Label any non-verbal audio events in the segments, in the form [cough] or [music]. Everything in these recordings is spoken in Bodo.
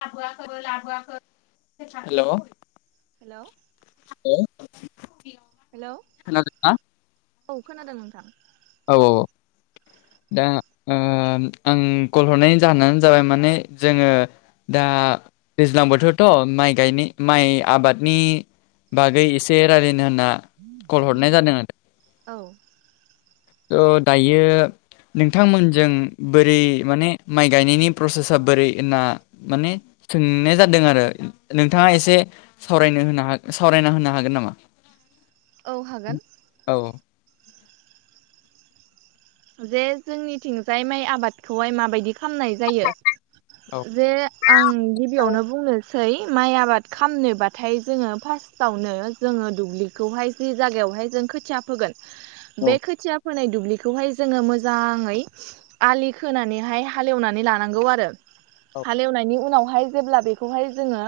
[unintelligible] हेल' हेलौ ओ [unintelligible] हेलौ औ खोनादों नोंथां। औ अ अ दा ओन आं कल हरनायनि जाहोनानो जाबाय माने जोङो दा दैज्लां बोथोरथ' माइ गायनाय माइ आबादनि बागै एसे रायलायनो होनना कल हरनाय जादों आरो। औ थ दायो नोंथांमोनजों बोरै माने माइ गायनायनि प्रसेसा बोरै होनना माने सोंनाय जादों आरो नोंथाङा एसे सावरायनो होनो हा सावरायना होनो हागोन नामा? औ हागोन। औ जे जोंनिथिंजाय माइ आबादखौहाय माबायदि ख खामनाय जायो औ जे आं गिबियावनो बुंनो सै माइ आबाद खामनोबाथाय जोङो फार्स्टआवनो जोङो दुब्लि खौहाय जि जागायावहाय जों खोथिया फोगोन औ बे खोथिया फोनाय दुब्लिखौहाय ज जोङो मोजाङै आलि खोनानैहाय हालेवनानै लानांगौ आरो औ हाल एवनायनि उनावहाय जेब्ला बेखौहाय जोङो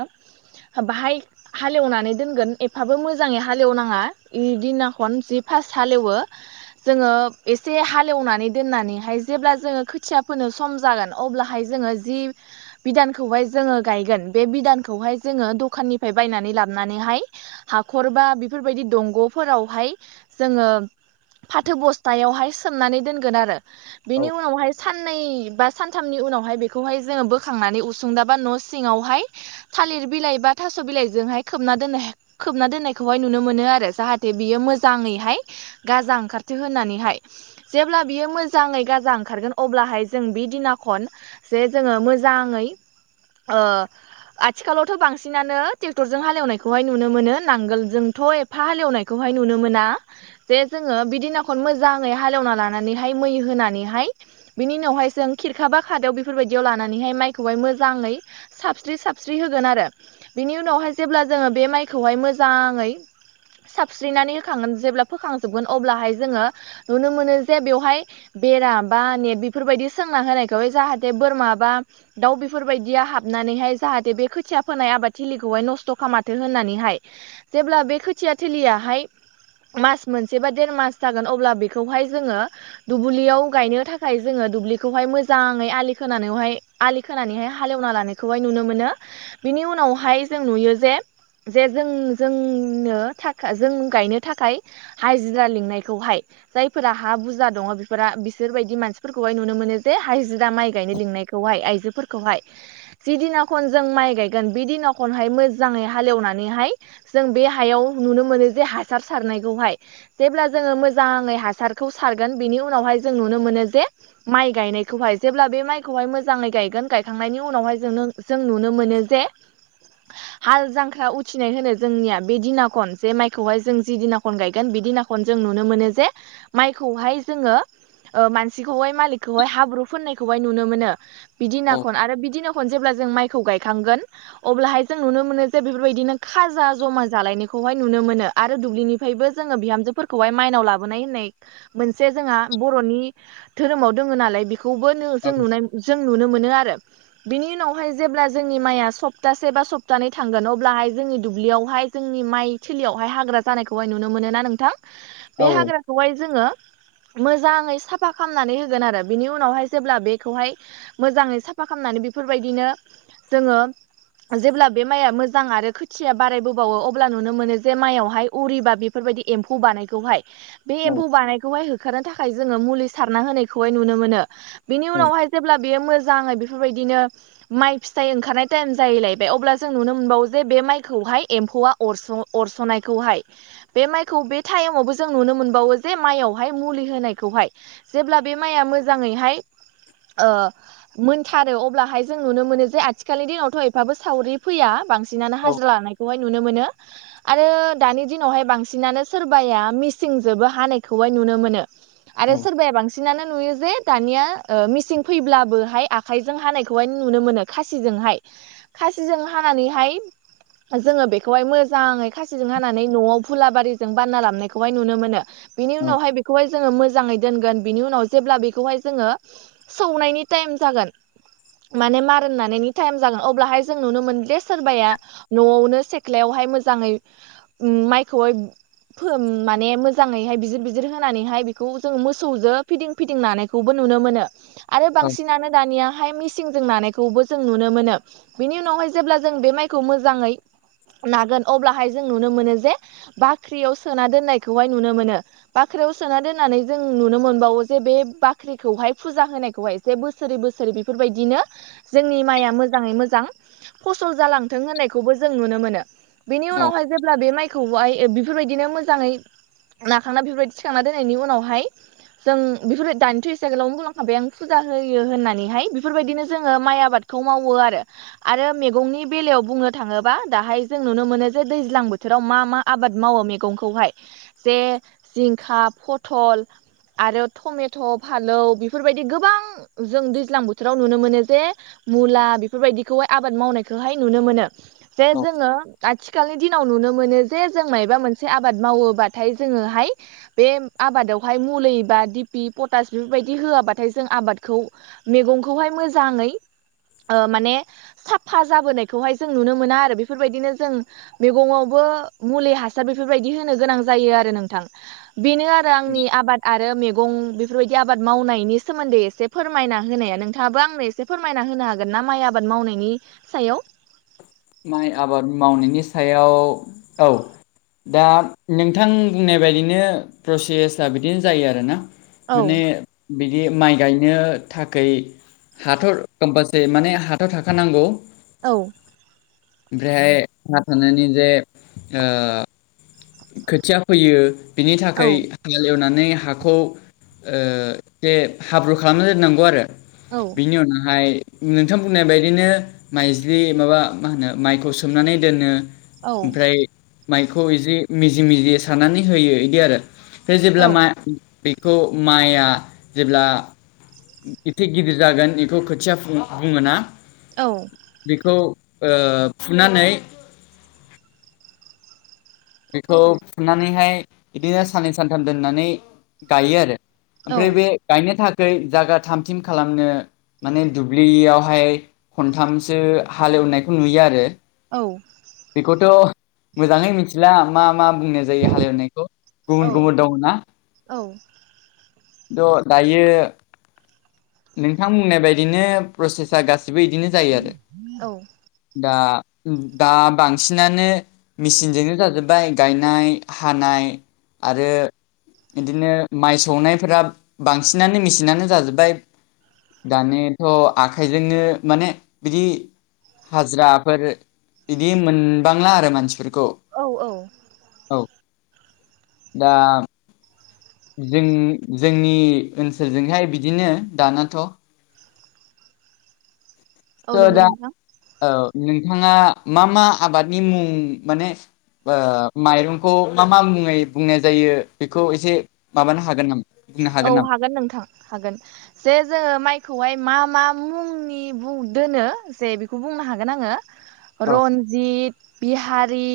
हो बाहाय हाल एवनानै दोनगोन एफाबो मोजाङै हाल एवनाङा इदिना खन जि फार्स्ट हाल एवो जोङो एस से हाल एवनानै दोननानैहाय जेब्ला जोङो खोथिया फोनो सम जागोन अब्लाहाय जोङो जि बिदानखौहाय जोङो गायगोन बे बिदानखौहाय जोङो दखाननिफाय बायनानै लाबनानैहाय हाखर बा बेफोरबायदि दंग'फोरावहाय जोङो फाथो बस्थायावहाय सोमनानै दोनगोन आरो औ बिनि उनावहाय साननै बास सानथामनि उनावहाय बेखौहाय जोङो बोखांनानै उसुंदाब बा न' सिङावहाय थालिर बिलाइ बा थास' बिलाइजोंहाय खोबना दोननो हो खोबना दोननायखौहाय नुनो मोनो आरो जाहाथे बियो मोजाङैहाय गाजा ओंखारथो होनानैहाय जेब्ला बियो मोजाङै गाजा ओंखारगोन अब्लाहाय जों बे दिना खन जे जोङो मोजाङै ओ आथिखालावथ' बांसिनानो ट्रेक्टरजों हालेवनायखौहाय नुनो मोनो नांगोलजोंथ' ए फा हाल एवनायखौहाय नुनो मोना जे जोङो बिदिनाखन मोज जाङै हाल एवना लानानैहाय मै होनानैहाय बिनि उनावहाय जों खिरखाबा खादायाव बेफोरबायदियाव लानानैहाय माइखौहाय मोजाङै साबस्रि साबस्रि होगोन आरो बिनि उनावहाय जेब्ला जोङो बे माइखौहाय मोजाङै साबस्रिनानै होखांगोन जेब्ला फोखांजोबगोन अब्लाहाय जोङो नुनो मोनो जे बेवहाय बेरा बा नेट बेफोरबायदि सोंना होनायखौहाय जाहाथे बोरमा बा दाउ बेफोरबायदिया हाबनानैहाय जाहाथे बे खोथिया फोनाय आबाद थिलिखौहाय नस्थ' खामाथो होननानैहाय जेब्ला बे खोथिया थिलियाहाय मास मोनसे बा देरमास जाग गोन अब्ला बेखौहाय जोङो दुबुलियाव गायनो थाखाय जोङो दुब्लिखौहाय मोजाङै आलि खोनानौहाय आलि खोनानैहाय हाल एवना लानायखौहाय नुनो मोनो बिनि उनावहाय जों नुयो जे जे जों जोंनो थाखा जों गायनो थाखाय हाजिरा लिंनाय खौहाय जायफोरा हा बुजा दङ बेफोरा बिसोरबायदि मानसिफोरखौहाय नुनो मोनो जे हाजिरा माइ गायनो लिंनायख खौहाय आइजोफोरखौहाय। जि दिनाखन जों माइ गायगोन बे दिनाखनहाय मोजाङै हालेवनानैहाय जों बे हायाव नुनो मोनो जे हासार सारनायखौहाय जेब्ला जोङो मोजाङै हासारखौ सारगोन बिनि उनावहाय जों नुनो मोनो जे। माइ गायनायखौहाय जेब्ला बे माइखौहाय मोजाङै गायगोन गायखांनायनि उनावहाय जों जों नुनो मोनो जे। [unintelligible] हाल जांख्रा उथिनाय होनो जोंनिया बे दिना खन जे माइखौहाय जों जि दिना खन गायगोन बे दिनान फन जों नुनो मोनो जे माइखौहाय जोङो मानसिखौहाय मालिकखौहाय हाब्रु फोननायखौहाय नुनो मोनो बिदिनाखौन औ आरो बिदिना खनजेब्ला जों माइखौ गायखांगोन। अब्लाहाय जों नुनो मोनो जे बेफोरबायदिनो खाजा जमा जालायनायखौहाय नुनो मोनो आरो दुब्लिनिफ्रायबो जोङो बिहामजोफोर खौहाय माइनाव लाबोनाय होननाय मोनसे जोंहा बर'नि धोरोमाव दोङ नालाय बेखौबो औ जों नुनाय जों नुनो मोनो आरो बिनि उनावहाय जेब्ला जोंनि माइया सप्तासे बा सप्तानै थांगोन अब्लाहाय जोंनि दुब्लियावहाय। जोंनि माइ थिलियावहाय हाग्रा जानायखौहाय नुनो मोनो ना नोंथां? बे हाग्राखौहाय जोङो मोजाङै साफा खालामनानै होगोन आरो बिनि उनावहाय जेब्ला बेखौहाय। मोजाङै साफा खालामनानै बेफोरबायदिनो जोङो जेब्ला बे माइआ मोजां आरो खोथिया बारायबोबावो अब्ला नुनो मोनो जे माइयावहाय उरिबा बेफोरबायदि एम् एम्फौ बानायखौहाय बे औ एम्फौ बानायखौहाय होखारनो थाखाय जोङो मुलि सारना होनायखौहाय नुनो मोनो। बिनि औ उनावहाय जेब्ला बेयो मोजाङै बेफोरबायदिनो माइ फिथाइ ओंखारनाय टाइम जायैलायबाय अब्ला जों नुनो मोनबावो जे बे माइखौहाय एम्फौआ। अरस अरसनायखौहाय बे माइखौ बे। टाइमावबो जों नुनो मोनबावो जे माइयावहाय मुलि होनायखौहाय। जेब्ला बे माइया मोजाङैहाय ओ मोनथारो अब्लाहाय जों नुनो मोनो जे आथिखालनि दिनावथ' एफाबो सावरि फैया बांसिनानो औ हाजिरा लानाय हाय नुनो मोनो आरो दानि दिनावहाय बांसिनानो सोरबाया मिसिं जोबो हानायखौहाय नुनो मोनो आरो सोरबाया बांसिन बांसिनानो नुयो जे दानिया मिसिं फैब्लाबोहाय आखाइजों हानायखौहाय नुनो मोनो खासिजोंहाय खासिजों हानानैहाय। जोङो बेखौहाय मोजाङै खासिजों हानानै न'आव भुलाबारि। जों बानना लामनायखौहाय नुनो मोनो बिनि औ उनावहाय बेखौहाय। जो मोजाङै दोनगोन बिनि उनाव जेब्ला बेखौहाय जोङो सौनायनि टाइम जागोन। माने मार होननानैनि टाइम जागोन अब्लाहाय जों नुनो मोन दे सोरबाया न'आवनो सेख्लायावहाय मोजाङै माइखौहाय माने मोजाङैहाय बिजिर बिजिर होनानैहाय बेखौ जोंङो मोसौजो फिदिं फिटिं लानायखौबो नुनो मोनो आरो औ बांसिनानो दानिया फाय मिसिंजों नानायखौबो जों नुनो मोनो बिनि उनावहाय जेब्ला जों बे माइखौ मोजाङै। नागोन अब्लाहाय जों नुनो मोनो जे बाख्रियाव सोना दोननायखौहाय नुनो मोनो। बाख्रियाव सोना दोननानै जों नुनो मोनबावो जे बे बाख्रिखौहाय फुजा होनायखौहाय। जे बोसोरै बोसोरै बेफोरबायदिनो जोंनि माइया मोजाङै मोजां। फसल जालांथों होननायखौबो जों नुनो मोनो बेनि औ उनावहाय जेब्ला बे माइखौहाय बेफोरबायदिनो मोजाङै नाखांना बेफोरबायदि थिखांना दोननायनि उनावहाय। जों बेफोर दानिथ' एसे गोलावनो बुंलांखांबाय आं फुजा होयो होननानैहाय बेफोरबायदिनो जोङो माइ आबाद। खौ मावो आरो। आरो मैगंनि बेलायाव बुंनो थाङोबा दाहाय जों नुनो मोनो जे दैज्लां बोथोराव मा मा आबाद। मावो मैगंखौहाय जे जिंखा फथल। आरो टमेट' फालौ बेफोरबायदि गोबां जों दैज्लां बोथोराव नुनो मोनो जे मुला बेफोरबायदिखौहाय आबाद मावनायखौहाय नुनो मोनो। जे औ जोङो आथिखालनि दिनाव नुनो मोनो जे जों मायबा मोनसे आबाद मावोबाथाय जोङो हाय बेम आबादावहाय मुलै बा दिपि पटास बेबायदि होआबाथाय जों आबादखौ मेगंखौहाय मोजाङै ओ माने साफा जाबोनायखौहाय जों नुनो मोना आरो बेफोरबायदिनो जों मेगङावबो मुलि हासार बेफोरबायदि होनो गोनां जायो आरो नोंथां। बेनो आरो आंनि आबाद आ ओ मेगं बेफोरबायदि आबाद मावनायनि सोमोन्दै एसे फोरमायना होनाया नोंथाङाबो आंनो एसे फोरमायना होनो हागोन ना माइ आबाद मावनायनि सायाव? माइ आबाद मावनायनि सायाव औ दा नोंथां बुंनाय बायदिनो प्रसेस आ बिदिनो जायो आरोना? औ माने बिदि माइ गायनो थाखै हाथर ओमबासे माने हाथाव थाखानांगौ औ ओमफ्रायहाय हा थानानै जे ओ खोथिया फैयो बिनि औ थाखाय हाल एवनानै हाखौ ओ जे हाब्रु खालामना दोननांगौ आरो औ बिनि उनावहाय नोंथां बुंनाय बायदिनो माइज्लि माबा मा होनो माइखौ सोमनानै दोनो। औ ओमफ्राय माइखौ इजि मिजि मिजि सारनानै होयो इदि आरो बे औ जेब्ला मा बेखौ माइआ जेब्ला इथि गिदिर जागोन इखौ खोथिया फुं बुङो ना? औ बेखौ ओ फुनानै बेखौ फुनानैहाय इदिनो साननै सानथाम दोननानै गायो आरो औ ओमफ्राय बे गायनो थाखै जागा थामथिम खालामनो माने दुब्लियावहाय खनथामसो हालेवनायखौ नुयो आरो। औ बेखौथ' मोजाङै मिनथिला मा - मा बुंनो जायो हालेवनायखौ गुबुन - गुबुन दं ना? औ द' दायो नोंथां बुंनाय बायदिनो प्रसेसा गासिबो इदिनो जायो आरो दा - दा बांसिनानो मेसिनजोंनो जाजोब्बाय गायनाय, हानाय आरो इदिनो माइ सौनायफोरा बांसिनानो मेसिनानो जाजोब्बाय दानिथ' आखाइजोंनो माने बिदि हाज्राफोर बिदि मोनबांला आरो मानसिफोरखौ औ औ औ दा जों-जोंनि ओनसोलजोंहाय बिदिनो दानाथ' औ ओ नंगौ दा नोंथां औ नोंथाङा मा - मा आबादनि मुं माने ओ माइरंखौ मा - मा मुङै बुंनाय जायो बेखौ एसे माबानो हागोन नामा? बुंनो औ नामा हागोन नोंथां हागोन। जे जोङो माइखौहाय मा - मा मुंनि बुं दोनो जे बिखौ बुंनो हागोन आङो। [unintelligible] रन्जित, बिहारि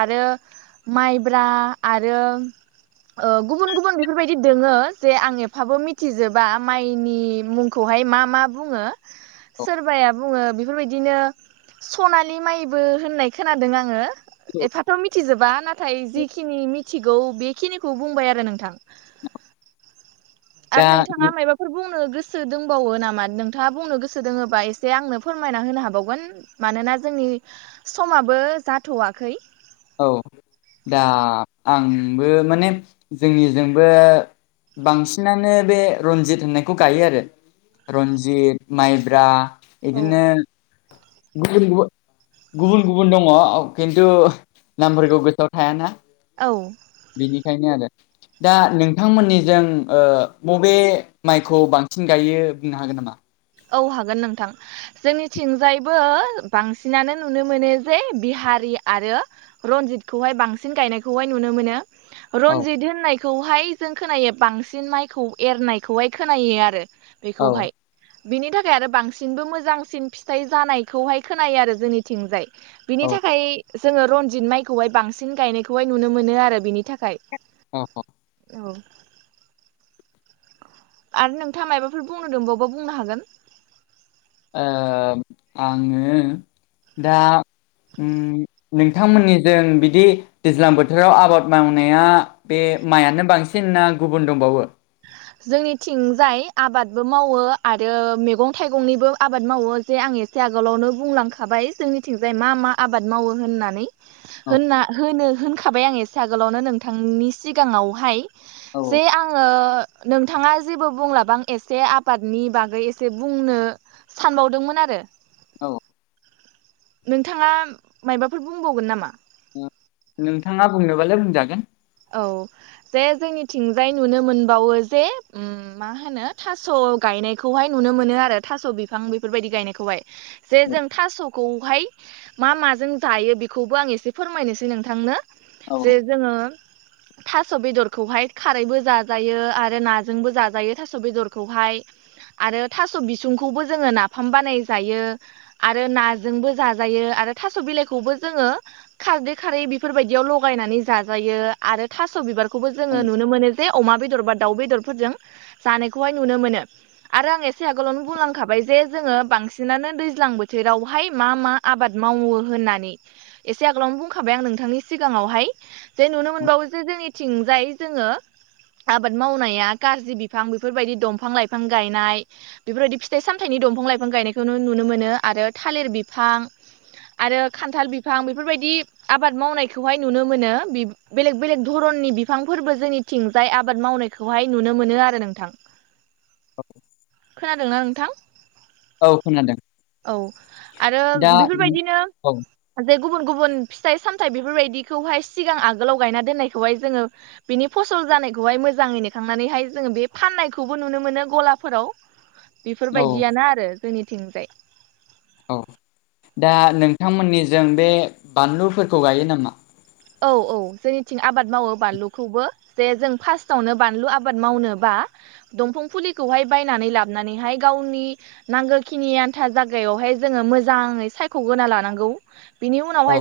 आरो माइब्रा आरो ओ गुबुन - गुबुन बेफोरबायदि दोङो जे आं एफाबो मिथिजोबा माइनि मुंखौहाय मा - मा बुङो औ सोरबाया बुङो बिफोरबायदिनो सनालि माइबो होननाय खोनादों आङो एफाथ' मिथिजोबा नाथाय जिखिनि मिथिगौ बेखिनिखौ बुंबाय आरो नोंथां। आरो दा नोंथाङा मायबा फोर बुंनो गोसो दोंबावो नामा नोंथाङा बुंनो गोसो दोङोबा एसे आंनो फोरमायना होनो हाबावगोन। मानोना जोंनि समाबो जाथ'वाखै। औ दा आंबो माने जोंनिजोंबो बांसिनानो बे रनजित होननायखौ गायो आरो। रनजित माइब्रा औ बिदिनो गुबुन गुबुन गुबुन गुबुन दङ किन्तु नामफोरखौ गोसोआव थायाना औ बेनिखायनो आरो दा नोंथांमोननिजों बबे माइखौ बांसिन गायो बुंनो हागोन नामा? औ हागोन नोंथां जोंनिथिंजायबो बांसिनानो नुनो मोनो जे बिहारि आरो रनजितखौहाय बांसिन गायनायखौहाय नुनो मोनो औ रनजित होननाय खौहाय जों खोनायो बांसिन माइखौ एरनायखौहाय खोनायो आरो औ बेखौहाय। बिनि थाखाय आरो बांसिनबो मोजांसिन फिथाइ जानायखौहाय खोनायो आरो जोंनिथिंजाय। औ बिनि थाखाय जोङो रनजित माइखौहाय बांसिन गायनायखौहाय नुनो मोनो आरो बिनि थाखाय। [unintelligible] औ आरो नोंथाङा मायबाफोर बुंनो दंबावबा बुंनो हागोन। आङो दा उम नोंथांमोननिजों बिदि दैज्लां बोथोराव आबाद मावनाया बे माइानो बांसिन ना गुबुन दंबावो? जोंनिथिंजाय आबादबो मावो आरो मैगं थाइगंनिबो आबाद मावो जे आं एसे एसे आगोलावनो बुंलांखाबाय जोंनिथिंजाय मा मा आबाद मावो होननानै। औ होनना होनो होनखाबाय आं एसे आगोलावनो नोंथांनि सिगाङावहाय। औ जे आङो नोंथाङा जेबो बुंलाबा आं एसे आबादनि बागै एसे बुंनो सानबावदोंमोन आरो। औ नोंथाङा माइबाफोर बुंबावगोन नामा? नोंथाङा बुंनोबालाय बुंजागोन। औ जे जोंनिथिंजाय नुनो मोनबावो जे मा होनो थास' गायनायखौहाय नुनो मोनो आरो थास' बिफां बेफोरबायदि गायनायखौहाय। जे औ जों थास'खौहाय मा माजों जायो बेखौबो आं एसे फोरमायनोसै नोंथांनो औ जे जोङो थास' बेदरखौहाय खारैबो जाजायो आरो नाजोंबो जाजायो थास' बेदरखौहाय आरो थास' बिसुंखौबो जोङो नाफाम बानाय जायो। आरो नाजोंबो जाजायो आरो थास' बिलाइखौबो जोङो खारदै खारै बेफोरबायदियाव लगायनानै जाजायो। आरो थास' बिबारखौबो औ जोङो नुनो मोनो जे अमा बेदर बा दाउ बेदरफोरजों जानायखौहाय नुनो मोनो। आरो आं एसे आगोलावनो बुंलांखाबाय जे जोङो बांसिनानो दैज्लां बोथोरावहाय मा मा आबाद मावो होननानै एसे आगोलावनो बुंखाबाय आं नोंथांनि सिगाङावहाय जे नुनो मो नबावो जो जोंनिथिंजाय जोङो आबाद मावनाया गाजि बिफां बेफोरबायदि दंफां लाइफां गायनाय बेफोरबायदि फिथाइ सामथायाइनि दंफां लाइफां गायनायखौ नुनो मोनो आरो थालिर बिफां आरो खान्थाल बिफां बेफोरबायदि आबाद मावनायखौहाय नुनो मोनो बि बेलेग बेलेग धरननि बिफांफोरबो जोंनिथिंजाय आबाद मावनायखौहाय नुनो मोनो आरो नोंथां। [inaudible] खोनादोंना नोंथां? औ खोनादों औ आरो दा बेफोरबायदिनो औ जे गुबुन गुबुन फिथाइ सामथाइ बेफोरबायदिखौहाय सिगां आगोलाव गायना दोननायखौहाय जोङो बेनि फसल जानायखौहाय मोजाङै नेखांनानैहाय जोङो बे फाननायखौबो नुनो मोनो गलाफोराव [inaudible] बेफोर औ बायदियानो आरो जोंनिथिंजाय। औ, दा नोंथांमोननिजों बे बानलुफोरखौ गायो नामा? औ औ जोंनिथिं आबाद मावो बानलुखौबो। जे जों फार्स्टआवनो बानलु आबाद मावनोबा दंफां फुलिखौहाय बायनानै लाबनानैहाय गावनि नांगो खिनि आन्था जागायावहाय जोङो मोजाङै सायख'ग्रोना लानांगौ। बेनि औ उनावहाय